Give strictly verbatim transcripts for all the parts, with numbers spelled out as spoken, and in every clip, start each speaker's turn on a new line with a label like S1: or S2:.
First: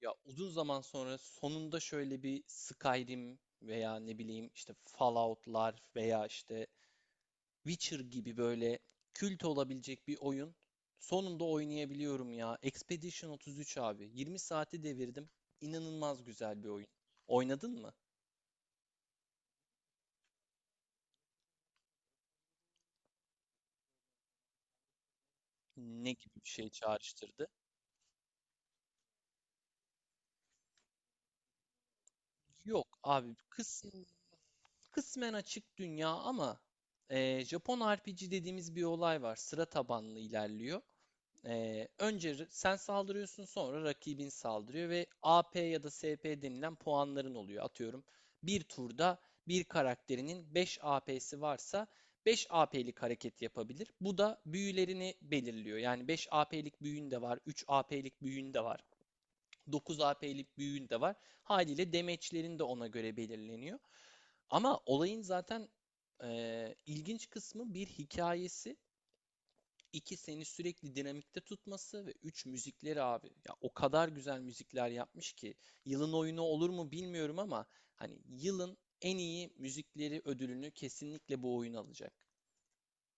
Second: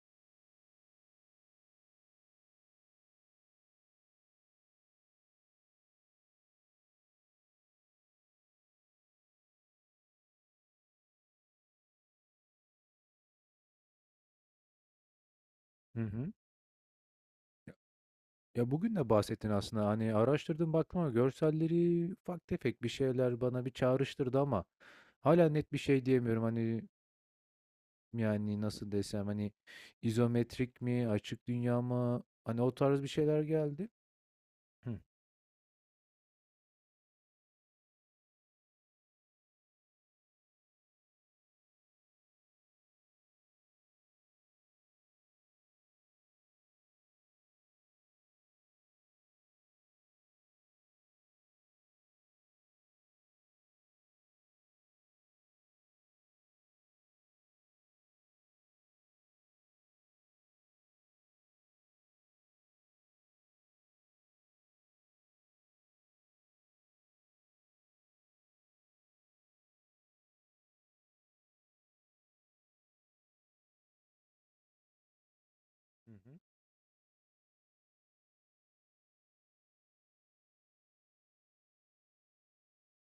S1: Ya uzun zaman sonra sonunda şöyle bir Skyrim veya ne bileyim işte Fallout'lar veya işte Witcher gibi böyle kült olabilecek bir oyun sonunda oynayabiliyorum ya. Expedition otuz üç abi. yirmi saati devirdim.
S2: Hı
S1: İnanılmaz
S2: hı.
S1: güzel bir oyun.
S2: Ya
S1: Oynadın mı?
S2: ya, bugün de bahsettin aslında. Hani, araştırdım, baktım ama görselleri ufak tefek bir şeyler bana bir çağrıştırdı ama hala net bir şey
S1: Ne gibi
S2: diyemiyorum.
S1: bir şey
S2: Hani,
S1: çağrıştırdı?
S2: yani, nasıl desem, hani, izometrik mi, açık dünya mı? Hani, o
S1: Yok
S2: tarz bir
S1: abi
S2: şeyler geldi.
S1: kısmen,
S2: Hıh.
S1: kısmen açık dünya ama e, Japon R P G dediğimiz bir olay var. Sıra tabanlı ilerliyor. Ee, önce sen saldırıyorsun sonra rakibin saldırıyor ve A P ya da S P denilen puanların oluyor. Atıyorum bir turda bir karakterinin beş A P'si varsa beş A P'lik hareket yapabilir. Bu da büyülerini belirliyor. Yani beş A P'lik büyün de var, üç A P'lik büyün de var, dokuz A P'lik büyün de var. Haliyle damage'lerin de ona göre belirleniyor. Ama olayın zaten eee, ilginç kısmı bir hikayesi iki seni sürekli dinamikte tutması ve üç müzikleri abi. Ya o kadar güzel müzikler yapmış ki
S2: Hı
S1: yılın
S2: hı.
S1: oyunu olur mu bilmiyorum ama hani yılın en iyi müzikleri ödülünü kesinlikle bu oyun alacak.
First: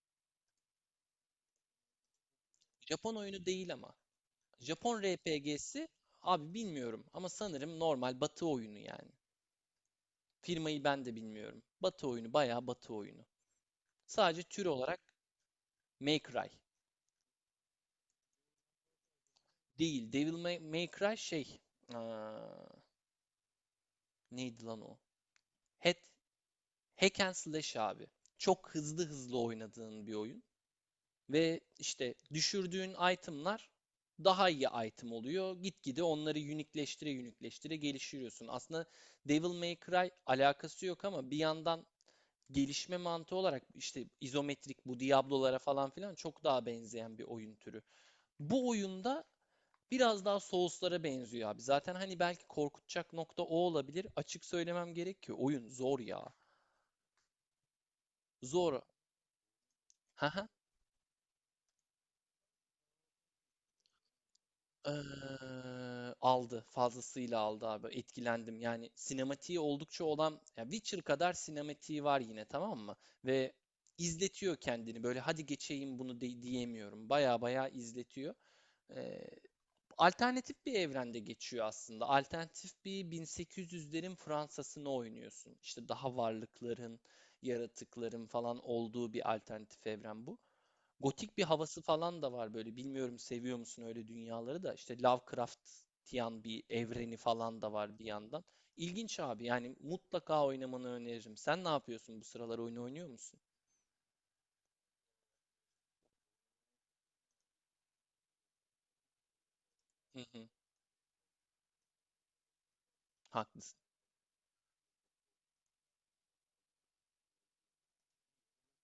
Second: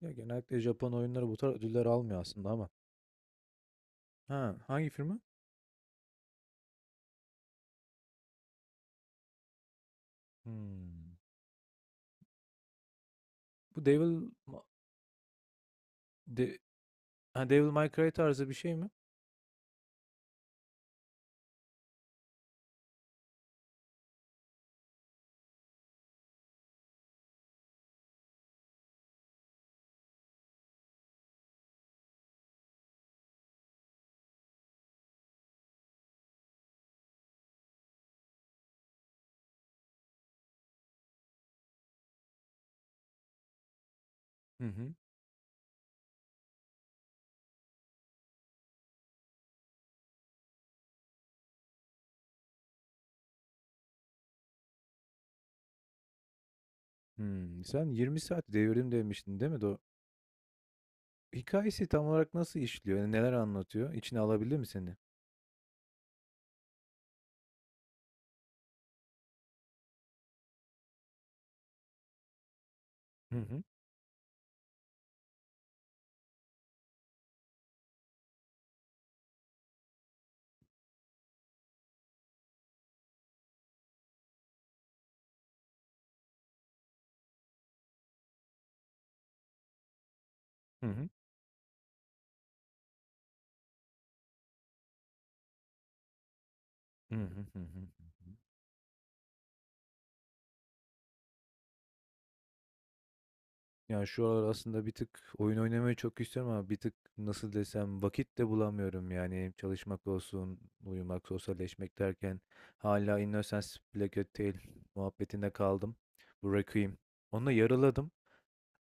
S2: Ya, genellikle Japon oyunları bu tarz ödüller almıyor aslında ama.
S1: Japon oyunu değil ama.
S2: Ha, hangi
S1: Japon
S2: firma?
S1: R P G'si abi bilmiyorum ama sanırım normal batı oyunu yani. Firmayı ben de
S2: Hımm.
S1: bilmiyorum. Batı oyunu bayağı batı oyunu.
S2: Bu Devil
S1: Sadece
S2: ma
S1: tür olarak May Cry
S2: de ha, Devil May Cry tarzı bir şey mi?
S1: değil. Devil May, May Cry şey. Aa, neydi lan o? Hat Hack and slash abi. Çok hızlı hızlı oynadığın bir oyun. Ve işte düşürdüğün itemlar daha iyi item oluyor. Gitgide onları unikleştire unikleştire geliştiriyorsun. Aslında Devil May Cry alakası yok ama bir yandan gelişme mantığı olarak işte
S2: Hı
S1: izometrik
S2: hı.
S1: bu Diablo'lara falan filan çok daha benzeyen bir oyun türü. Bu oyunda biraz daha Souls'lara benziyor abi. Zaten hani belki korkutacak nokta o olabilir. Açık söylemem gerek ki oyun zor ya.
S2: Hımm. Sen yirmi saat
S1: Zor.
S2: devirdim demiştin, değil mi? Do Hikâyesi tam olarak nasıl işliyor? Yani neler anlatıyor? İçine alabildi mi seni?
S1: Eee, aldı. Fazlasıyla aldı abi. Etkilendim. Yani sinematiği oldukça olan ya Witcher kadar sinematiği var yine tamam mı?
S2: Hı
S1: Ve
S2: hı.
S1: izletiyor kendini. Böyle hadi geçeyim bunu de- diyemiyorum. Baya baya izletiyor. Eee, alternatif bir evrende geçiyor aslında. Alternatif bir bin sekiz yüzlerin Fransa'sını oynuyorsun. İşte daha varlıkların, yaratıkların falan olduğu bir alternatif evren bu.
S2: Hı hı.
S1: Gotik bir havası falan da var böyle. Bilmiyorum seviyor musun öyle dünyaları da. İşte Lovecraftian bir
S2: Hı
S1: evreni
S2: hı. Hı
S1: falan da
S2: hı.
S1: var bir
S2: Hı.
S1: yandan. İlginç abi. Yani mutlaka oynamanı öneririm. Sen ne yapıyorsun bu sıralar oyun oynuyor musun?
S2: Yani, şu aralar aslında bir tık oyun oynamayı çok istiyorum ama bir tık, nasıl desem, vakit de bulamıyorum. Yani, çalışmak
S1: Hı hı.
S2: olsun, uyumak, sosyalleşmek derken hala Innocence
S1: Haklısın.
S2: Black hotel muhabbetinde kaldım. Bu Requiem. Onu yarıladım.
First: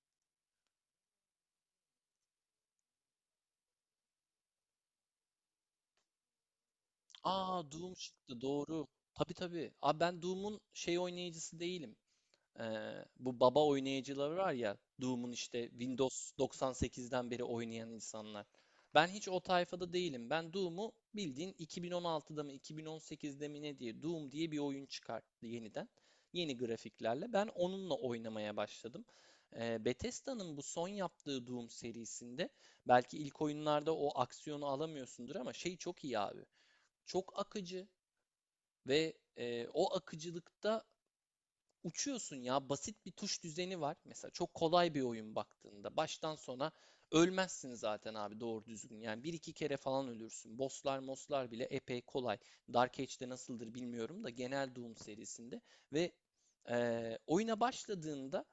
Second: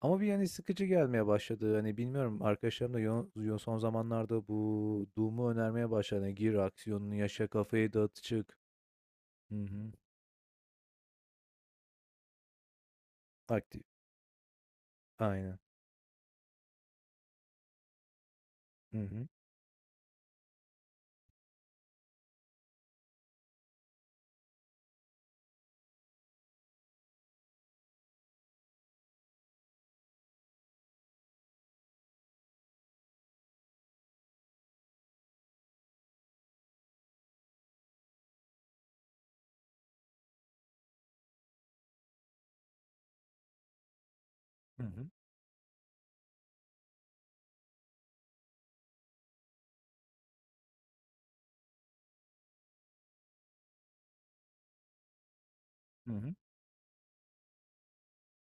S2: Ama bir yani sıkıcı gelmeye başladı. Hani bilmiyorum arkadaşlarım da yo- yo- son zamanlarda bu Doom'u önermeye başladı. Hani gir aksiyonunu yaşa
S1: Aa,
S2: kafayı
S1: Doom
S2: dağıt
S1: çıktı
S2: çık.
S1: doğru. Tabii
S2: Hı
S1: tabii.
S2: hı.
S1: Abi ben Doom'un şey oynayıcısı değilim. Ee, bu baba
S2: Aktif.
S1: oynayıcıları var ya Doom'un
S2: Aynen.
S1: işte Windows doksan sekizden beri oynayan insanlar.
S2: Hı
S1: Ben
S2: hı.
S1: hiç o tayfada değilim. Ben Doom'u bildiğin iki bin on altıda mı iki bin on sekizde mi ne diye Doom diye bir oyun çıkarttı yeniden. Yeni grafiklerle. Ben onunla oynamaya başladım. Ee, Bethesda'nın bu son yaptığı Doom serisinde belki ilk oyunlarda o aksiyonu alamıyorsundur ama şey çok iyi abi. Çok akıcı ve e, o akıcılıkta uçuyorsun ya. Basit bir tuş düzeni var. Mesela çok
S2: Hı
S1: kolay bir
S2: hı.
S1: oyun baktığında. Baştan sona ölmezsin zaten abi doğru düzgün. Yani bir iki kere falan ölürsün. Bosslar moslar bile epey kolay. Dark Age'de nasıldır bilmiyorum da genel Doom serisinde.
S2: Hı
S1: Ve
S2: hı.
S1: eee, oyuna başladığında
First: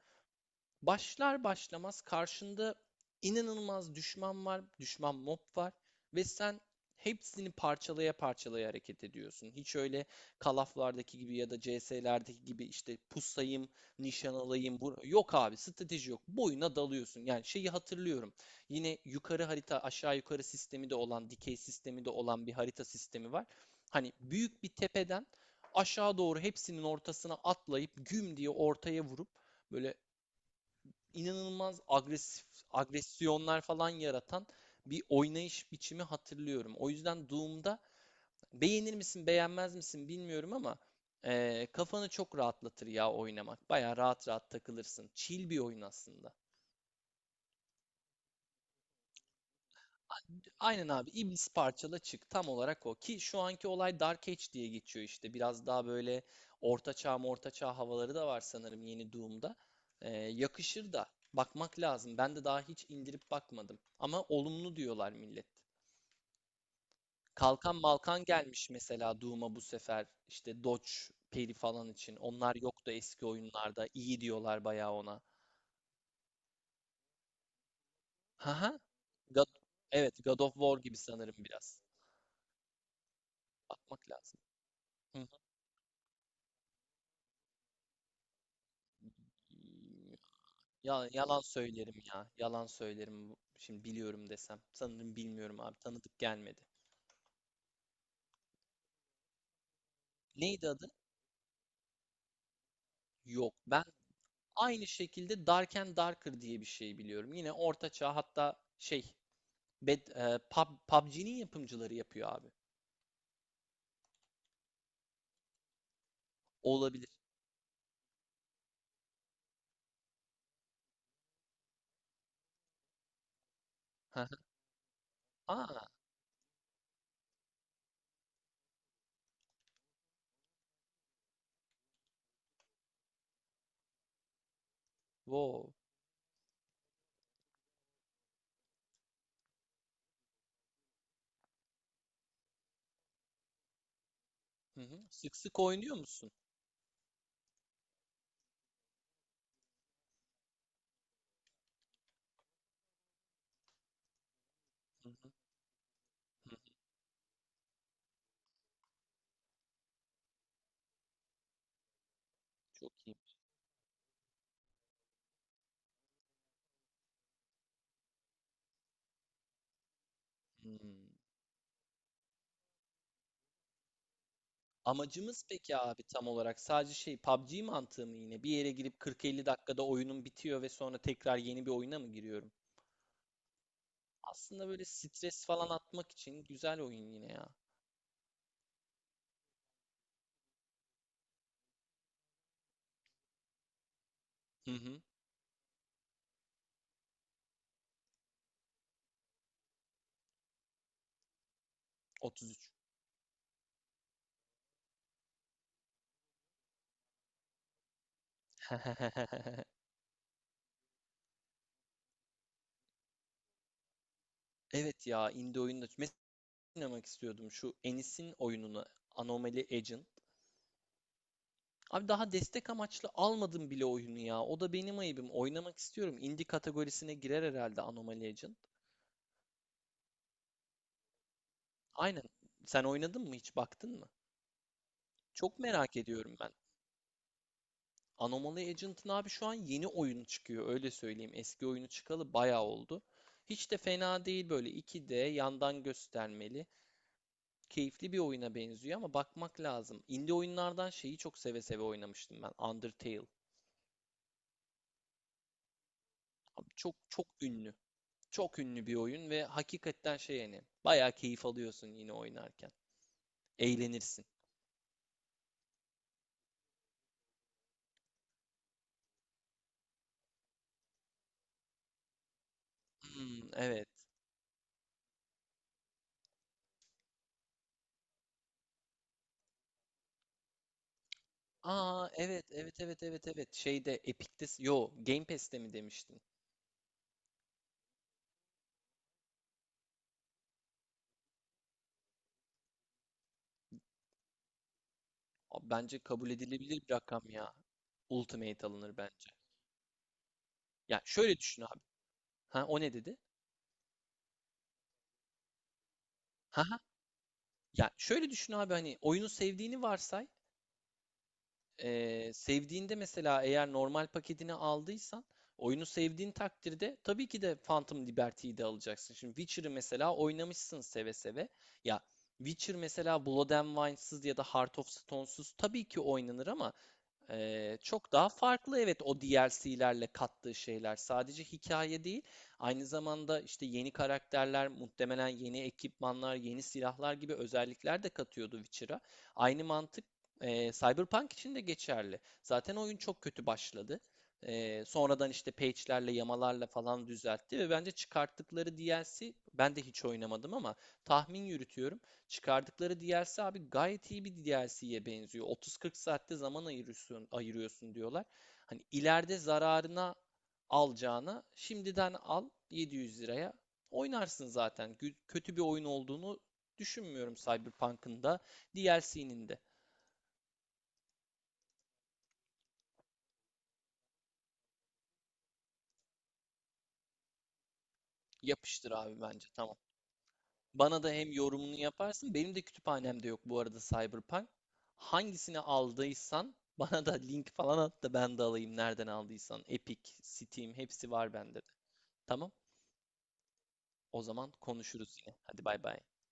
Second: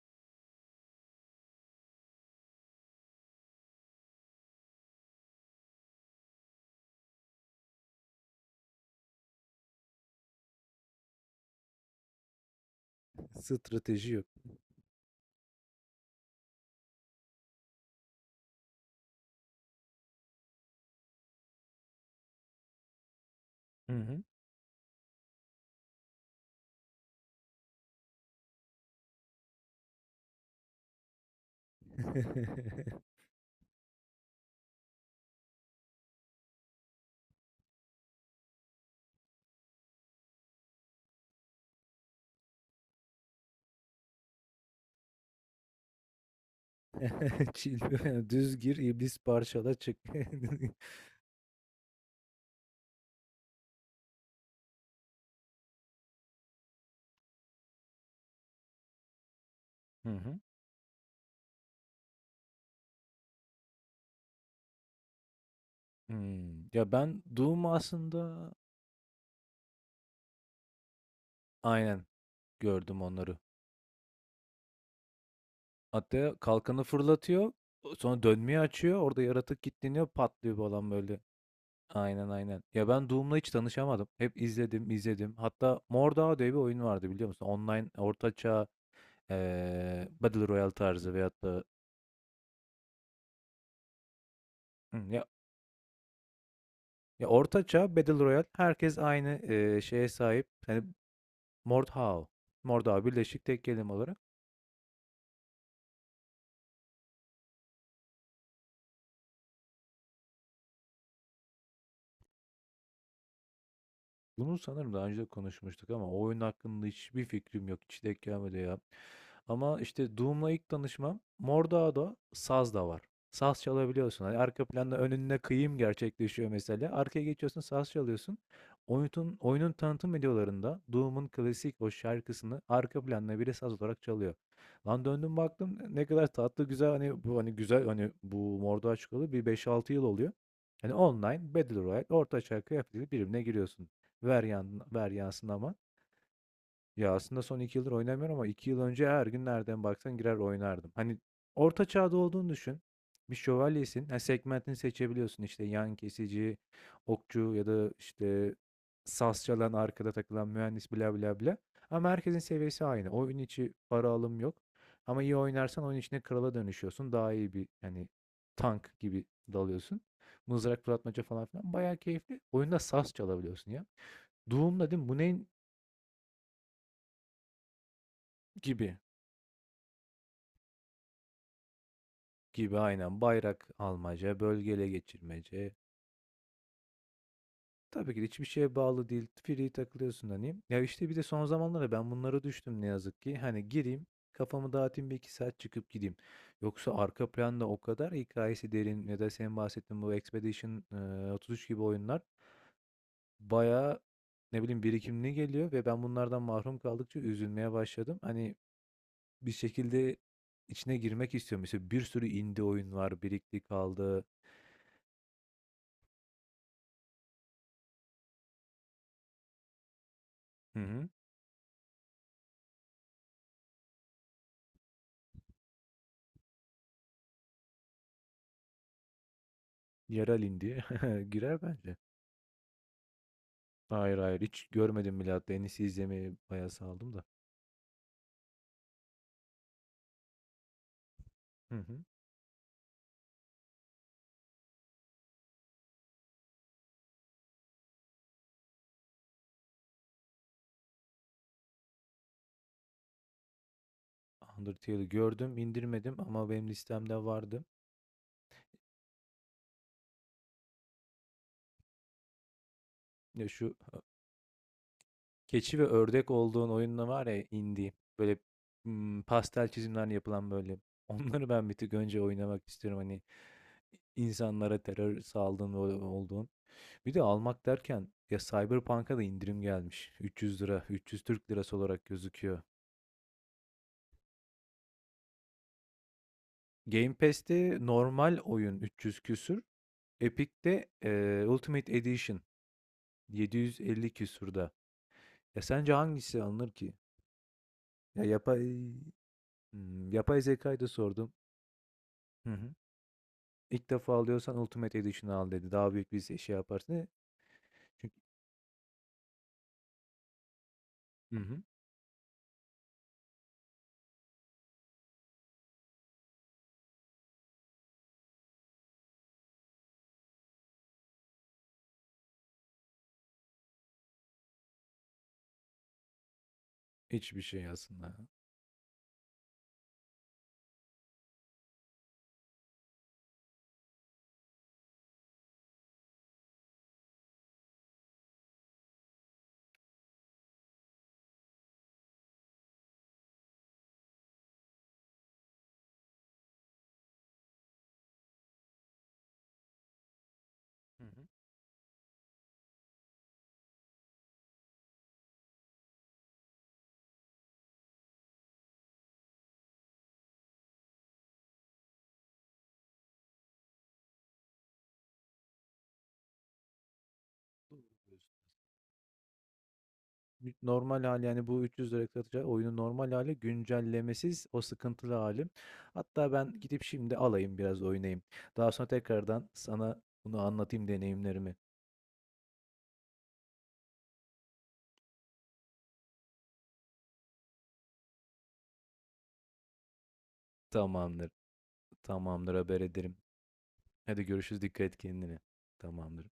S1: Başlar başlamaz karşında inanılmaz düşman var, düşman mob var ve sen hepsini parçalaya parçalaya hareket ediyorsun. Hiç öyle Call of'lardaki gibi ya da C S'lerdeki gibi işte pusayım,
S2: Strateji yok.
S1: nişan alayım. Yok abi strateji yok. Boyuna dalıyorsun. Yani şeyi hatırlıyorum. Yine yukarı harita aşağı yukarı sistemi de olan, dikey sistemi de olan bir harita sistemi var.
S2: Hı
S1: Hani
S2: hı.
S1: büyük bir tepeden aşağı doğru hepsinin ortasına atlayıp güm diye ortaya vurup böyle inanılmaz agresif agresyonlar falan yaratan bir oynayış biçimi hatırlıyorum. O yüzden Doom'da beğenir misin beğenmez misin bilmiyorum ama eee, kafanı çok rahatlatır ya oynamak. Baya rahat rahat takılırsın. Chill bir oyun aslında.
S2: Chill. Düz gir iblis parçala çık.
S1: Aynen abi. İblis parçala çık. Tam olarak o. Ki şu anki olay Dark Age diye geçiyor işte. Biraz daha böyle orta çağ orta çağ havaları da var sanırım yeni Doom'da.
S2: Hı
S1: Ee,
S2: hı.
S1: yakışır da. Bakmak lazım. Ben de daha hiç indirip bakmadım. Ama olumlu diyorlar millet.
S2: Hmm. Ya ben Doom
S1: Kalkan Malkan
S2: aslında
S1: gelmiş mesela Doom'a bu sefer. İşte Dodge peri falan
S2: aynen
S1: için. Onlar yoktu
S2: gördüm
S1: eski
S2: onları.
S1: oyunlarda. İyi diyorlar bayağı ona.
S2: Hatta kalkanı fırlatıyor. Sonra dönmeyi
S1: Haha.
S2: açıyor. Orada
S1: God,
S2: yaratık kilitleniyor.
S1: evet God of
S2: Patlıyor
S1: War
S2: falan
S1: gibi
S2: böyle.
S1: sanırım biraz.
S2: Aynen aynen. Ya ben Doom'la hiç tanışamadım.
S1: Bakmak lazım.
S2: Hep izledim
S1: Hı
S2: izledim. Hatta Mordhau diye bir oyun vardı biliyor musun? Online ortaçağ eee
S1: hı.
S2: Battle Royale
S1: Ya,
S2: tarzı
S1: yalan
S2: veyahut da
S1: söylerim ya. Yalan söylerim. Şimdi biliyorum desem.
S2: hı,
S1: Sanırım
S2: ya,
S1: bilmiyorum abi. Tanıdık gelmedi.
S2: ya ortaçağ Battle Royale herkes aynı eee, şeye sahip.
S1: Neydi
S2: Yani
S1: adı?
S2: Mordhau. Mordhau birleşik
S1: Yok.
S2: tek
S1: Ben
S2: kelime olarak.
S1: aynı şekilde Dark and Darker diye bir şey biliyorum. Yine orta çağ hatta şey Bed, e, Pub, PUBG'nin yapımcıları yapıyor abi.
S2: Bunu sanırım daha önce de konuşmuştuk ama o oyun hakkında
S1: Olabilir.
S2: hiçbir fikrim yok. Hiç denk gelmedi ya. Ama işte Doom'la ilk tanışmam Mordağda saz da var. Saz
S1: Hı
S2: çalabiliyorsun.
S1: hı.
S2: Hani arka planda önüne kıyım
S1: Aa,
S2: gerçekleşiyor mesela. Arkaya geçiyorsun saz çalıyorsun. Oyunun, oyunun tanıtım videolarında Doom'un klasik o şarkısını arka planda biri saz olarak çalıyor. Lan döndüm
S1: wow.
S2: baktım ne kadar tatlı güzel hani bu hani güzel hani bu Mordor çıkalı bir beş altı yıl oluyor. Hani online Battle Royale orta çağ kıyafetiyle birbirine giriyorsun. Ver yan
S1: Hı hı.
S2: ver
S1: Sık
S2: Yasin
S1: sık
S2: Aman.
S1: oynuyor musun?
S2: Ya, aslında son iki yıldır oynamıyorum ama iki yıl önce her gün nereden baksan girer oynardım. Hani orta çağda olduğunu düşün. Bir şövalyesin. Ha, segmentini
S1: Hı hı,
S2: seçebiliyorsun işte yan
S1: hı
S2: kesici,
S1: hı.
S2: okçu ya da işte saz çalan arkada takılan mühendis bla bla bla. Ama herkesin seviyesi
S1: Çok
S2: aynı.
S1: iyi.
S2: Oyun içi para alım yok. Ama iyi oynarsan oyun içine krala dönüşüyorsun. Daha iyi bir hani tank gibi dalıyorsun. Mızrak
S1: Hmm.
S2: fırlatmaca falan filan. Bayağı keyifli. Oyunda saz çalabiliyorsun ya. Doğumla değil mi? Bu
S1: Amacımız
S2: neyin
S1: peki abi tam olarak sadece şey PUBG mantığı mı yine? Bir yere
S2: gibi?
S1: girip kırk elli dakikada oyunum bitiyor ve sonra tekrar yeni bir oyuna mı giriyorum?
S2: Gibi aynen. Bayrak almaca,
S1: Aslında böyle
S2: bölgele
S1: stres falan
S2: geçirmece.
S1: atmak için güzel oyun yine ya.
S2: Tabii ki de hiçbir şeye bağlı değil. Free takılıyorsun hani. Ya işte bir de son zamanlarda ben bunlara düştüm ne yazık ki. Hani gireyim,
S1: Hı
S2: kafamı
S1: hı.
S2: dağıtayım bir iki saat çıkıp gideyim. Yoksa arka planda o kadar hikayesi derin ya da senin bahsettiğin bu Expedition e, otuz üç gibi oyunlar
S1: otuz üç.
S2: bayağı ne bileyim birikimli geliyor ve ben bunlardan mahrum kaldıkça üzülmeye başladım. Hani. Bir şekilde içine girmek istiyorum. Mesela bir sürü indie oyun var, birikti kaldı.
S1: Evet ya indie oyunda mesela oynamak istiyordum şu Enis'in oyununu Anomaly Agent.
S2: Hı hı.
S1: Abi daha destek amaçlı almadım bile oyunu ya. O da benim ayıbım. Oynamak istiyorum. Indie kategorisine girer herhalde Anomaly Agent.
S2: Yerel indie girer bence.
S1: Aynen. Sen oynadın mı hiç baktın mı?
S2: Hayır hayır hiç görmedim bile, hatta
S1: Çok
S2: en iyisi
S1: merak
S2: izlemeyi
S1: ediyorum ben.
S2: bayağı saldım da.
S1: Anomaly Agent'ın abi şu an yeni oyunu çıkıyor öyle söyleyeyim. Eski
S2: Hı
S1: oyunu
S2: hı.
S1: çıkalı bayağı oldu. Hiç de fena değil böyle iki D yandan göstermeli. Keyifli bir oyuna benziyor ama bakmak lazım. Indie oyunlardan şeyi çok seve seve oynamıştım ben. Undertale.
S2: Undertale'i gördüm, indirmedim ama benim
S1: Abi çok
S2: listemde
S1: çok
S2: vardı.
S1: ünlü. Çok ünlü bir oyun ve hakikaten şey yani bayağı keyif alıyorsun yine oynarken.
S2: Ya şu
S1: Eğlenirsin.
S2: keçi ve ördek olduğun oyunla var ya indie. Böyle mm, pastel çizimler yapılan böyle. Onları ben bir tık önce oynamak istiyorum. Hani.
S1: Hmm, evet.
S2: İnsanlara terör saldığın ol- olduğun. Bir de almak derken ya Cyberpunk'a da indirim gelmiş. üç yüz lira, üç yüz Türk lirası olarak
S1: Aa, evet
S2: gözüküyor.
S1: evet evet evet evet. Şeyde Epic'te yo Game Pass'te mi demiştin?
S2: Game Pass'te normal oyun üç yüz küsür. Epic'te e, Ultimate Edition yedi yüz elli küsürde. Ya
S1: Abi
S2: sence
S1: bence kabul
S2: hangisi alınır
S1: edilebilir bir
S2: ki?
S1: rakam ya.
S2: Ya
S1: Ultimate
S2: yapay
S1: alınır bence.
S2: Hmm, yapay zekayı da
S1: Ya
S2: sordum.
S1: şöyle düşün abi.
S2: Hı
S1: Ha
S2: hı.
S1: o ne dedi?
S2: İlk defa alıyorsan Ultimate Edition'ı al dedi. Daha büyük bir şey
S1: Ha ha.
S2: yaparsın.
S1: Ya
S2: Çünkü
S1: şöyle düşün abi hani oyunu sevdiğini varsay.
S2: hı hı.
S1: Ee, sevdiğinde mesela eğer normal paketini aldıysan oyunu sevdiğin takdirde tabii ki de Phantom Liberty'yi de alacaksın. Şimdi Witcher'ı mesela oynamışsın seve seve. Ya Witcher mesela Blood and Wine'sız ya da Heart of Stone'suz tabii ki oynanır ama
S2: Hiçbir şey
S1: Ee, çok
S2: aslında.
S1: daha farklı evet o D L C'lerle kattığı şeyler. Sadece hikaye değil, aynı zamanda işte yeni karakterler, muhtemelen yeni ekipmanlar, yeni silahlar gibi özellikler de katıyordu Witcher'a. Aynı mantık e, Cyberpunk için de geçerli. Zaten oyun çok kötü başladı. Ee, sonradan işte patch'lerle, yamalarla falan düzeltti ve bence çıkarttıkları D L C ben de hiç oynamadım ama
S2: Hı hı.
S1: tahmin yürütüyorum. Çıkardıkları D L C abi gayet iyi bir D L C'ye benziyor. otuz kırk saatte zaman ayırıyorsun, ayırıyorsun diyorlar. Hani ileride zararına alacağına şimdiden al yedi yüz liraya oynarsın zaten. Kötü bir oyun olduğunu düşünmüyorum Cyberpunk'ın da D L C'nin de.
S2: Normal hali yani bu üç yüz lira satacağı oyunun normal hali güncellemesiz o sıkıntılı hali. Hatta ben gidip şimdi alayım biraz oynayayım. Daha sonra
S1: Yapıştır abi bence
S2: tekrardan
S1: tamam.
S2: sana bunu anlatayım
S1: Bana da hem
S2: deneyimlerimi.
S1: yorumunu yaparsın. Benim de kütüphanemde yok bu arada Cyberpunk. Hangisini aldıysan bana da link falan at da ben de alayım nereden aldıysan. Epic, Steam hepsi
S2: Tamamdır.
S1: var bende de. Tamam?
S2: Tamamdır, haber ederim.
S1: O
S2: Hadi
S1: zaman
S2: görüşürüz, dikkat et
S1: konuşuruz yine.
S2: kendine.
S1: Hadi bay bay.
S2: Tamamdır.